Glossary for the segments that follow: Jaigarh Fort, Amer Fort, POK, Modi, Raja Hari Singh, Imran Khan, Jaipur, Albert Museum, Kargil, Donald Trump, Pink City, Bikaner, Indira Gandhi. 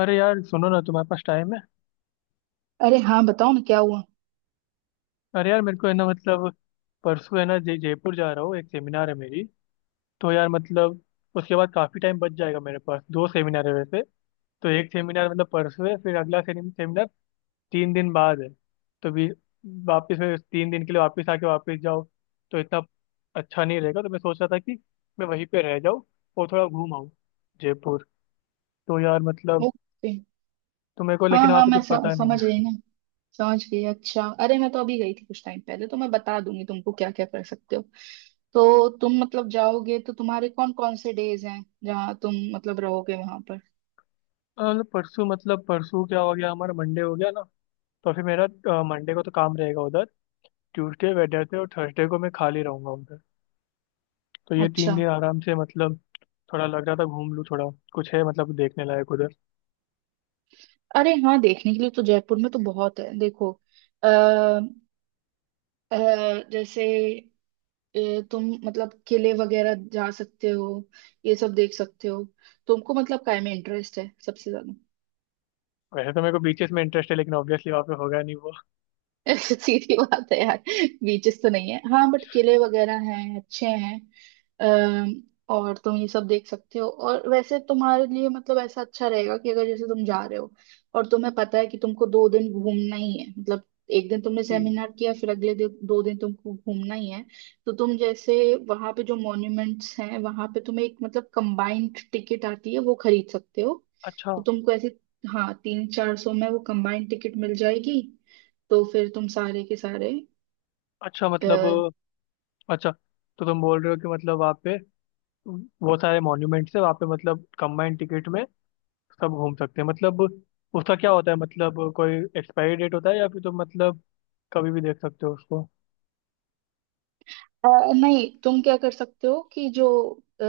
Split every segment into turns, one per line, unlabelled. अरे यार सुनो ना, तुम्हारे पास टाइम है?
अरे हाँ बताओ ना, क्या हुआ?
अरे यार, मेरे को है ना, मतलब परसों है ना, जय जयपुर जा रहा हूँ। एक सेमिनार है मेरी। तो यार मतलब उसके बाद काफी टाइम बच जाएगा मेरे पास। दो सेमिनार है वैसे। तो एक सेमिनार मतलब परसों है, फिर अगला सेमिनार तीन दिन बाद है। तो भी वापस फिर तीन दिन के लिए वापस आके वापस जाओ, तो इतना अच्छा नहीं रहेगा। तो मैं सोच रहा था कि मैं वहीं पे रह जाऊँ और थोड़ा घूम आऊँ जयपुर। तो यार मतलब,
ओके।
तो मेरे को
हाँ
लेकिन वहाँ
हाँ,
पे
मैं
कुछ पता नहीं
समझ गई
है।
ना। समझ गई। अच्छा, अरे मैं तो अभी गई थी कुछ टाइम पहले, तो मैं बता दूंगी तुमको क्या क्या कर सकते हो। तो तुम मतलब जाओगे तो तुम्हारे कौन कौन से डेज हैं जहाँ तुम मतलब रहोगे वहां पर?
मतलब परसों, मतलब परसों क्या हो गया हमारा, मंडे हो गया ना। तो फिर मेरा मंडे को तो काम रहेगा उधर। ट्यूसडे, वेडनेसडे और थर्सडे को मैं खाली रहूंगा उधर। तो ये तीन
अच्छा।
दिन आराम से मतलब थोड़ा लग रहा था घूम लूँ थोड़ा। कुछ है मतलब देखने लायक उधर?
अरे हाँ, देखने के लिए तो जयपुर में तो बहुत है, देखो। अ, अ, जैसे तुम मतलब किले वगैरह जा सकते हो, ये सब देख सकते हो। तुमको मतलब काय में इंटरेस्ट है सबसे ज्यादा?
वैसे तो मेरे को बीचेस में इंटरेस्ट है, लेकिन ऑब्वियसली वहाँ पे होगा नहीं वो।
सीधी बात है यार। बीचेस तो नहीं है हाँ, बट किले वगैरह हैं अच्छे हैं। अम, और तुम ये सब देख सकते हो। और वैसे तुम्हारे लिए मतलब ऐसा अच्छा रहेगा कि अगर जैसे तुम जा रहे हो और तुम्हें पता है कि तुमको 2 दिन घूमना ही है मतलब, एक दिन तुमने
तीन।
सेमिनार किया फिर अगले दिन 2 दिन तुमको घूमना ही है। तो तुम जैसे वहां पे जो मॉन्यूमेंट्स हैं वहां पे तुम्हें एक मतलब कंबाइंड टिकट आती है, वो खरीद सकते हो।
अच्छा।
तो तुमको ऐसे, हाँ तीन चार सौ में वो कंबाइंड टिकट मिल जाएगी। तो फिर तुम सारे के सारे
अच्छा मतलब,
आ,
अच्छा, तो तुम बोल रहे हो कि मतलब वहाँ पे वो सारे मॉन्यूमेंट्स है वहाँ पे मतलब कंबाइंड टिकट में सब घूम सकते हैं मतलब। उसका क्या होता है मतलब, कोई एक्सपायरी डेट होता है, या फिर तुम मतलब कभी भी देख सकते हो उसको?
नहीं, तुम क्या कर सकते हो कि जो अ,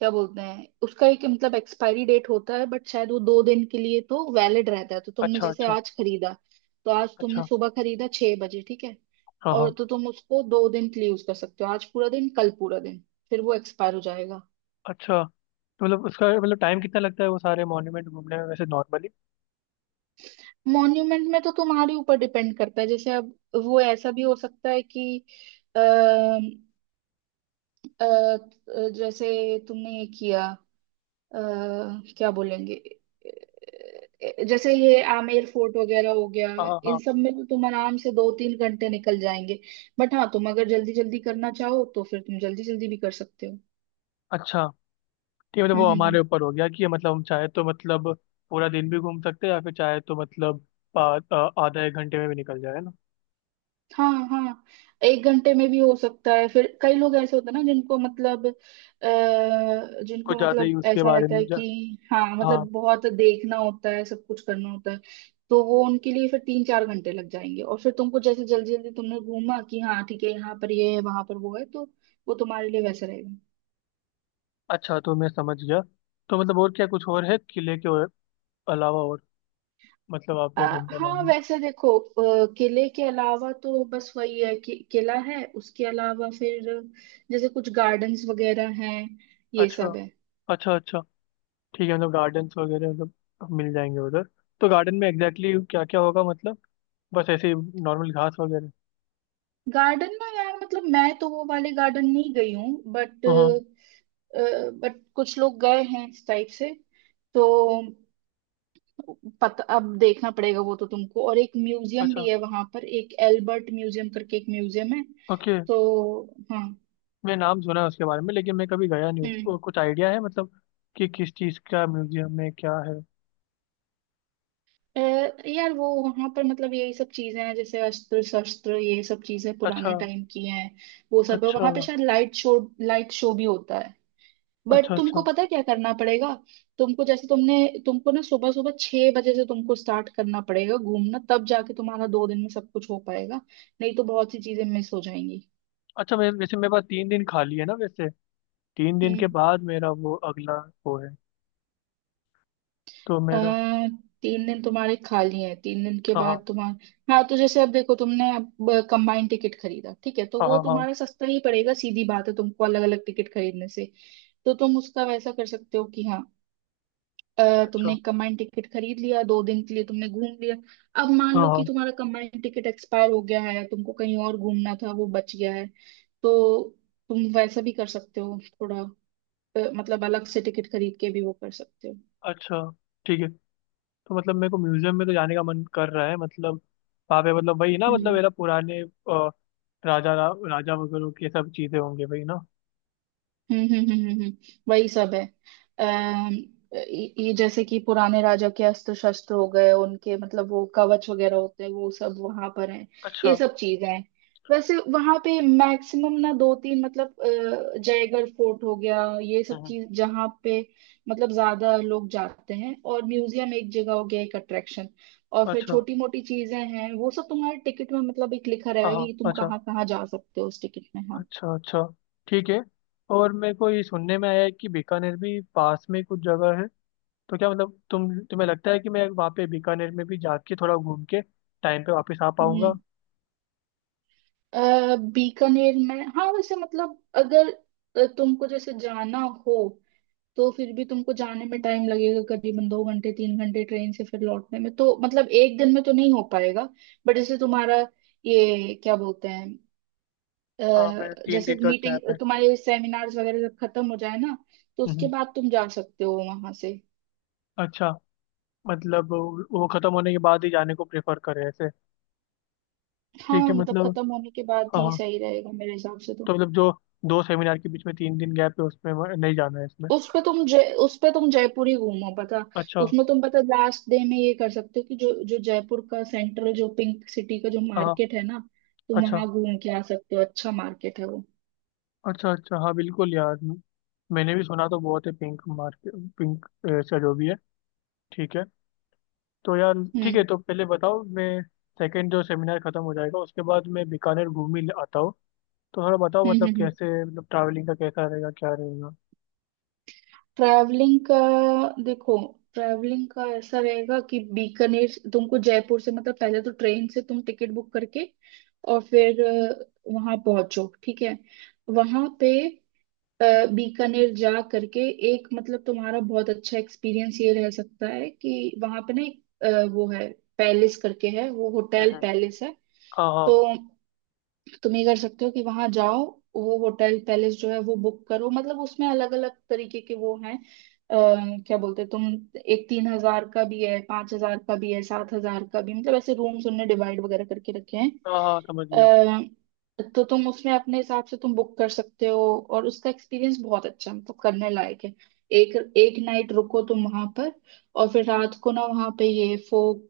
क्या बोलते हैं, उसका एक मतलब एक्सपायरी डेट होता है बट शायद वो 2 दिन के लिए तो वैलिड रहता है। तो तुमने
अच्छा।
जैसे
अच्छा।
आज खरीदा, तो आज तुमने
अच्छा।
सुबह खरीदा 6 बजे, ठीक है।
हाँ
और
हाँ।
तो तुम उसको 2 दिन के लिए यूज कर सकते हो, आज पूरा दिन कल पूरा दिन, फिर वो एक्सपायर हो जाएगा।
अच्छा, तो मतलब उसका मतलब टाइम कितना लगता है वो सारे मॉन्यूमेंट घूमने में वैसे नॉर्मली?
मॉन्यूमेंट में तो तुम्हारे ऊपर डिपेंड करता है, जैसे अब वो ऐसा भी हो सकता है कि अ, अ, जैसे तुमने ये किया अ, क्या बोलेंगे, जैसे ये आमेर फोर्ट वगैरह हो गया,
हाँ
इन
हाँ।
सब में तो तुम आराम से 2-3 घंटे निकल जाएंगे। बट हाँ तुम अगर जल्दी जल्दी करना चाहो तो फिर तुम जल्दी जल्दी भी कर सकते हो।
अच्छा। ठीक है, मतलब
हम्म
वो
हम्म
हमारे
हम्म।
ऊपर हो गया कि मतलब हम चाहे तो मतलब पूरा दिन भी घूम सकते हैं, या फिर चाहे तो मतलब आधा एक घंटे में भी निकल जाए, है ना?
हाँ हाँ, 1 घंटे में भी हो सकता है, फिर कई लोग ऐसे होते हैं ना जिनको मतलब
कुछ
जिनको
ज़्यादा ही
मतलब
उसके
ऐसा
बारे
रहता
में
है कि हाँ
हाँ।
मतलब बहुत देखना होता है, सब कुछ करना होता है। तो वो उनके लिए फिर 3-4 घंटे लग जाएंगे। और फिर तुमको जैसे जल्दी जल्दी तुमने घूमा कि हाँ ठीक है यहाँ पर ये है वहां पर वो है, तो वो तुम्हारे लिए वैसा रहेगा।
अच्छा, तो मैं समझ गया। तो मतलब और क्या, कुछ और है किले के अलावा और, मतलब आप पे घूमने
हाँ
लाए?
वैसे देखो, किले के अलावा तो बस वही है कि किला है, उसके अलावा फिर जैसे कुछ गार्डन्स वगैरह हैं, ये
अच्छा।
सब है।
अच्छा अच्छा। ठीक है, मतलब गार्डन्स वगैरह मतलब मिल जाएंगे उधर। तो गार्डन में एग्जैक्टली exactly क्या क्या होगा मतलब? बस ऐसे नॉर्मल घास वगैरह?
गार्डन ना यार, मतलब मैं तो वो वाले गार्डन नहीं गई हूँ बट,
हाँ।
कुछ लोग गए हैं इस टाइप से। तो पता, अब देखना पड़ेगा वो तो तुमको। और एक म्यूजियम
अच्छा।
भी है वहां पर, एक एल्बर्ट म्यूजियम करके एक म्यूजियम है,
ओके।
तो हाँ।
मैं नाम सुना है उसके बारे में, लेकिन मैं कभी गया नहीं हूँ।
हम्म।
कुछ आइडिया है मतलब कि किस चीज़ का म्यूजियम में क्या है?
अ, यार वो वहां पर मतलब यही सब चीजें हैं, जैसे अस्त्र शस्त्र ये सब चीजें
अच्छा।
पुराने टाइम की हैं। वो सब है
अच्छा।
वहां पे, शायद लाइट शो, लाइट शो भी होता है।
अच्छा।
बट तुमको
अच्छा।
पता है क्या करना पड़ेगा, तुमको जैसे तुमने तुमको ना सुबह सुबह 6 बजे से तुमको स्टार्ट करना पड़ेगा घूमना, तब जाके तुम्हारा 2 दिन में सब कुछ हो पाएगा। नहीं तो बहुत सी चीजें मिस हो जाएंगी।
अच्छा मैं वैसे, मेरे पास तीन दिन खाली है ना वैसे। तीन दिन
हम्म।
के बाद मेरा वो अगला वो है। तो
आ,
मेरा
3 दिन तुम्हारे खाली हैं, 3 दिन के
हाँ हाँ।
बाद तुम्हारा हाँ, तो जैसे अब देखो तुमने अब कंबाइंड टिकट खरीदा ठीक है, तो
हाँ
वो
हाँ हाँ,
तुम्हारा सस्ता ही पड़ेगा सीधी बात है, तुमको अलग अलग टिकट खरीदने से। तो तुम उसका वैसा कर सकते हो कि हाँ तुमने
अच्छा।
कमांड टिकट खरीद लिया, 2 दिन के लिए तुमने घूम लिया। अब मान
हाँ
लो
हाँ।
कि तुम्हारा कमांड टिकट एक्सपायर हो गया है, तुमको कहीं और घूमना था, वो बच गया है। तो तुम वैसा भी कर सकते हो थोड़ा, मतलब अलग से टिकट खरीद के भी वो कर सकते हो।
अच्छा। ठीक है, तो मतलब मेरे को म्यूजियम में तो जाने का मन कर रहा है मतलब। वहाँ पे मतलब वही ना, मतलब
हम्म
मेरा पुराने राजा रा, राजा वगैरह की सब चीज़ें होंगी वही ना?
हम्म। वही सब है। अम, ये जैसे कि पुराने राजा के अस्त्र शस्त्र हो गए, उनके मतलब वो कवच वगैरह होते हैं, वो सब वहां पर है,
अच्छा।
ये सब चीजें हैं। वैसे वहां पे मैक्सिमम ना दो तीन मतलब जयगढ़ फोर्ट हो गया, ये सब
हम्म,
चीज जहाँ पे मतलब ज्यादा लोग जाते हैं। और म्यूजियम एक जगह हो गया, एक अट्रैक्शन। और फिर
अच्छा।
छोटी मोटी चीजें हैं, वो सब तुम्हारे टिकट में मतलब एक लिखा
हाँ
रहेगा
हाँ,
कि तुम
अच्छा।
कहाँ कहाँ जा सकते हो उस टिकट में, हाँ।
अच्छा। अच्छा। ठीक है। और मेरे को ये सुनने में आया है कि बीकानेर भी पास में कुछ जगह है। तो क्या मतलब, तुम तुम्हें लगता है कि मैं वहाँ पे बीकानेर में भी जाके थोड़ा घूम के टाइम पे वापस आ पाऊंगा?
हम्म। बीकानेर में हाँ वैसे मतलब अगर तुमको जैसे जाना हो, तो फिर भी तुमको जाने में टाइम लगेगा करीबन 2-3 घंटे ट्रेन से। फिर लौटने में तो मतलब एक दिन में तो नहीं हो पाएगा। बट जैसे तुम्हारा, ये क्या बोलते हैं,
हाँ, मेरा तीन
जैसे
दिन का
मीटिंग
गैप है।
तुम्हारे सेमिनार्स वगैरह जब खत्म हो जाए ना, तो उसके
हम्म,
बाद तुम जा सकते हो वहां से।
अच्छा। मतलब वो खत्म होने के बाद ही जाने को प्रेफर करें ऐसे?
हाँ
ठीक है
मतलब
मतलब।
खत्म होने के बाद
हाँ
ही
हाँ।
सही रहेगा मेरे हिसाब से तो।
तो मतलब जो दो सेमिनार के बीच में तीन दिन गैप है उसमें नहीं जाना है इसमें?
उस पे तुम जयपुर ही घूमो। पता
अच्छा।
उसमें तुम पता, लास्ट डे में ये कर सकते हो कि जो जो जयपुर का सेंट्रल, जो पिंक सिटी का जो
हाँ हाँ,
मार्केट है ना तुम
अच्छा।
वहां घूम के आ सकते हो, अच्छा मार्केट है वो।
अच्छा। अच्छा हाँ, बिल्कुल यार। मैंने भी सुना तो बहुत है, पिंक मार्केट, पिंक, ऐसा जो भी है। ठीक है। तो यार ठीक है,
हम्म
तो पहले बताओ। मैं सेकंड जो सेमिनार खत्म हो जाएगा उसके बाद मैं बीकानेर घूम ही आता हूँ। तो थोड़ा बताओ मतलब
हम्म।
कैसे, मतलब ट्रैवलिंग का कैसा रहेगा, क्या रहेगा?
ट्रैवलिंग का, देखो, ट्रैवलिंग का ऐसा रहेगा कि बीकानेर तुमको जयपुर से मतलब पहले तो ट्रेन से तुम टिकट बुक करके और फिर वहां पहुंचो, ठीक है। वहां पे अ, बीकानेर जा करके एक मतलब तुम्हारा बहुत अच्छा एक्सपीरियंस ये रह सकता है कि वहां पे ना एक वो है पैलेस करके है, वो होटल
हम्म।
पैलेस है।
हाँ हाँ।
तो तो तुम ये कर सकते हो कि वहां जाओ, वो होटल पैलेस जो है वो बुक करो, मतलब उसमें अलग अलग तरीके के वो हैं अ, क्या बोलते हैं तुम, एक 3,000 का भी है, 5,000 का भी है, 7,000 का भी, मतलब ऐसे रूम्स उनने डिवाइड वगैरह करके रखे हैं।
हाँ हाँ, समझ गया।
तो तुम उसमें अपने हिसाब से तुम बुक कर सकते हो, और उसका एक्सपीरियंस बहुत अच्छा है, मतलब करने लायक है। एक एक नाइट रुको तुम वहां पर, और फिर रात को ना वहां पे ये फोक,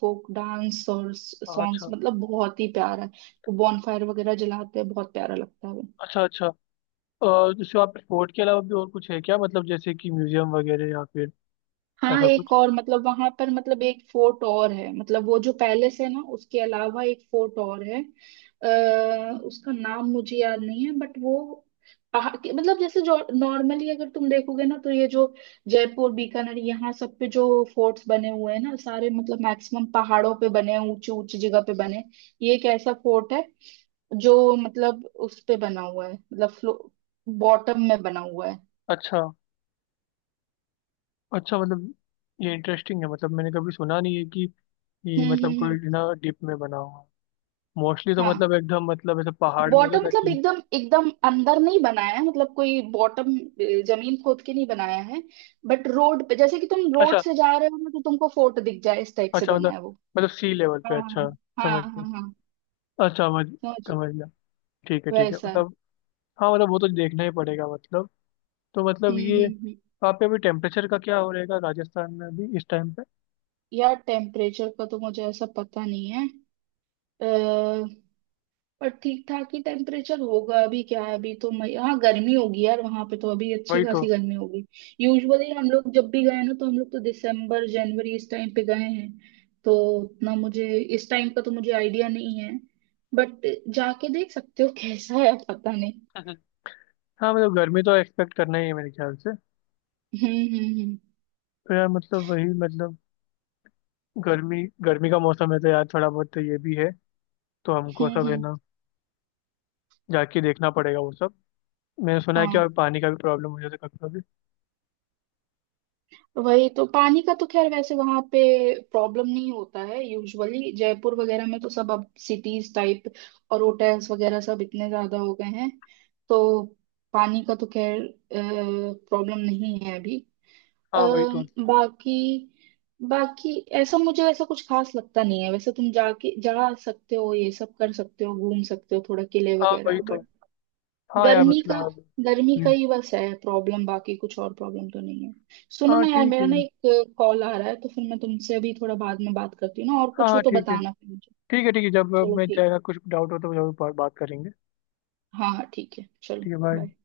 फोक डांस और
हाँ,
सॉन्ग्स,
अच्छा।
मतलब बहुत ही प्यारा। वो बॉनफायर वगैरह जलाते हैं, बहुत प्यारा लगता है वो।
अच्छा। अच्छा। और जैसे आप स्पोर्ट के अलावा भी और कुछ है क्या, मतलब जैसे कि म्यूजियम वगैरह, या फिर
हाँ
ऐसा
एक
कुछ?
और मतलब वहां पर मतलब एक फोर्ट और है, मतलब वो जो पैलेस है ना उसके अलावा एक फोर्ट और है, अः उसका नाम मुझे याद नहीं है बट वो पहाड़ के मतलब, जैसे जो नॉर्मली अगर तुम देखोगे ना तो ये जो जयपुर बीकानेर यहाँ सब पे जो फोर्ट्स बने हुए हैं ना सारे मतलब मैक्सिमम पहाड़ों पे बने हैं, ऊंची ऊंची जगह पे बने हैं। ये एक ऐसा फोर्ट है जो मतलब उस पे बना हुआ है, मतलब बॉटम में बना हुआ है।
अच्छा। अच्छा मतलब, ये इंटरेस्टिंग है। मतलब मैंने कभी सुना नहीं है कि ये
हम्म
मतलब
हम्म हम्म।
कोई ना डिप में बना हुआ। मोस्टली तो
हाँ,
मतलब एकदम, मतलब ऐसे पहाड़ में होता
बॉटम
था
मतलब
कि।
एकदम एकदम अंदर नहीं बनाया है, मतलब कोई बॉटम जमीन खोद के नहीं बनाया है, बट रोड पे जैसे कि तुम रोड
अच्छा।
से जा रहे हो ना तो तुमको फोर्ट दिख जाए इस टाइप से
अच्छा
बना
मतलब,
है वो।
मतलब सी लेवल पे,
हाँ
अच्छा।
हाँ
समझ गया।
हाँ। हाँ
अच्छा समझ
समझ।
समझ गया। ठीक है, ठीक है
वैसा है।
मतलब। हाँ मतलब वो तो देखना ही पड़ेगा मतलब। तो मतलब ये
हम्म।
वहाँ पे अभी टेम्परेचर का क्या हो रहेगा राजस्थान में अभी इस टाइम पे?
यार टेम्परेचर का तो मुझे ऐसा पता नहीं है, पर ठीक ठाक ही टेम्परेचर होगा। अभी क्या है, अभी तो मई, हाँ गर्मी होगी यार, वहां पे तो अभी अच्छी
वही
खासी
तो।
गर्मी होगी। यूजुअली हम लोग जब भी गए ना तो हम लोग तो दिसंबर जनवरी इस टाइम पे गए हैं, तो उतना मुझे इस टाइम का तो मुझे आइडिया नहीं है। बट जाके देख सकते हो कैसा है, पता नहीं।
हम्म। हाँ मतलब गर्मी तो एक्सपेक्ट करना ही है मेरे ख्याल से।
हम्म हम्म हम्म
तो यार मतलब वही मतलब, गर्मी, गर्मी का मौसम है तो यार थोड़ा बहुत तो ये भी है। तो हमको सब है
हम्म।
ना, जाके देखना पड़ेगा वो सब। मैंने सुना है कि
हाँ
और पानी का भी प्रॉब्लम हो जाता है कभी कभी।
वही तो, पानी का तो खैर वैसे वहां पे प्रॉब्लम नहीं होता है यूजुअली, जयपुर वगैरह में तो सब अब सिटीज टाइप और होटल्स वगैरह सब इतने ज्यादा हो गए हैं, तो पानी का तो खैर प्रॉब्लम नहीं है अभी। अ,
हाँ वही तो।
बाकी, ऐसा मुझे ऐसा कुछ खास लगता नहीं है, वैसे तुम जाके जा सकते हो, ये सब कर सकते हो, घूम सकते हो थोड़ा किले
हाँ वही
वगैरह,
तो।
बट
हाँ यार
गर्मी का,
मतलब। हम्म।
ही बस है प्रॉब्लम, बाकी कुछ और प्रॉब्लम तो नहीं है। सुनो
हाँ
ना यार,
ठीक
मेरा
है।
ना एक कॉल आ रहा है, तो फिर मैं तुमसे अभी थोड़ा बाद में बात करती हूँ ना, और
हाँ
कुछ हो
हाँ
तो
ठीक है।
बताना फिर मुझे।
ठीक है, ठीक है, जब
चलो
मैं
ठीक।
जाएगा कुछ डाउट हो तो जरूर बात बात करेंगे।
हाँ हाँ ठीक है चलो।
ठीक है,
बाय।
बाय।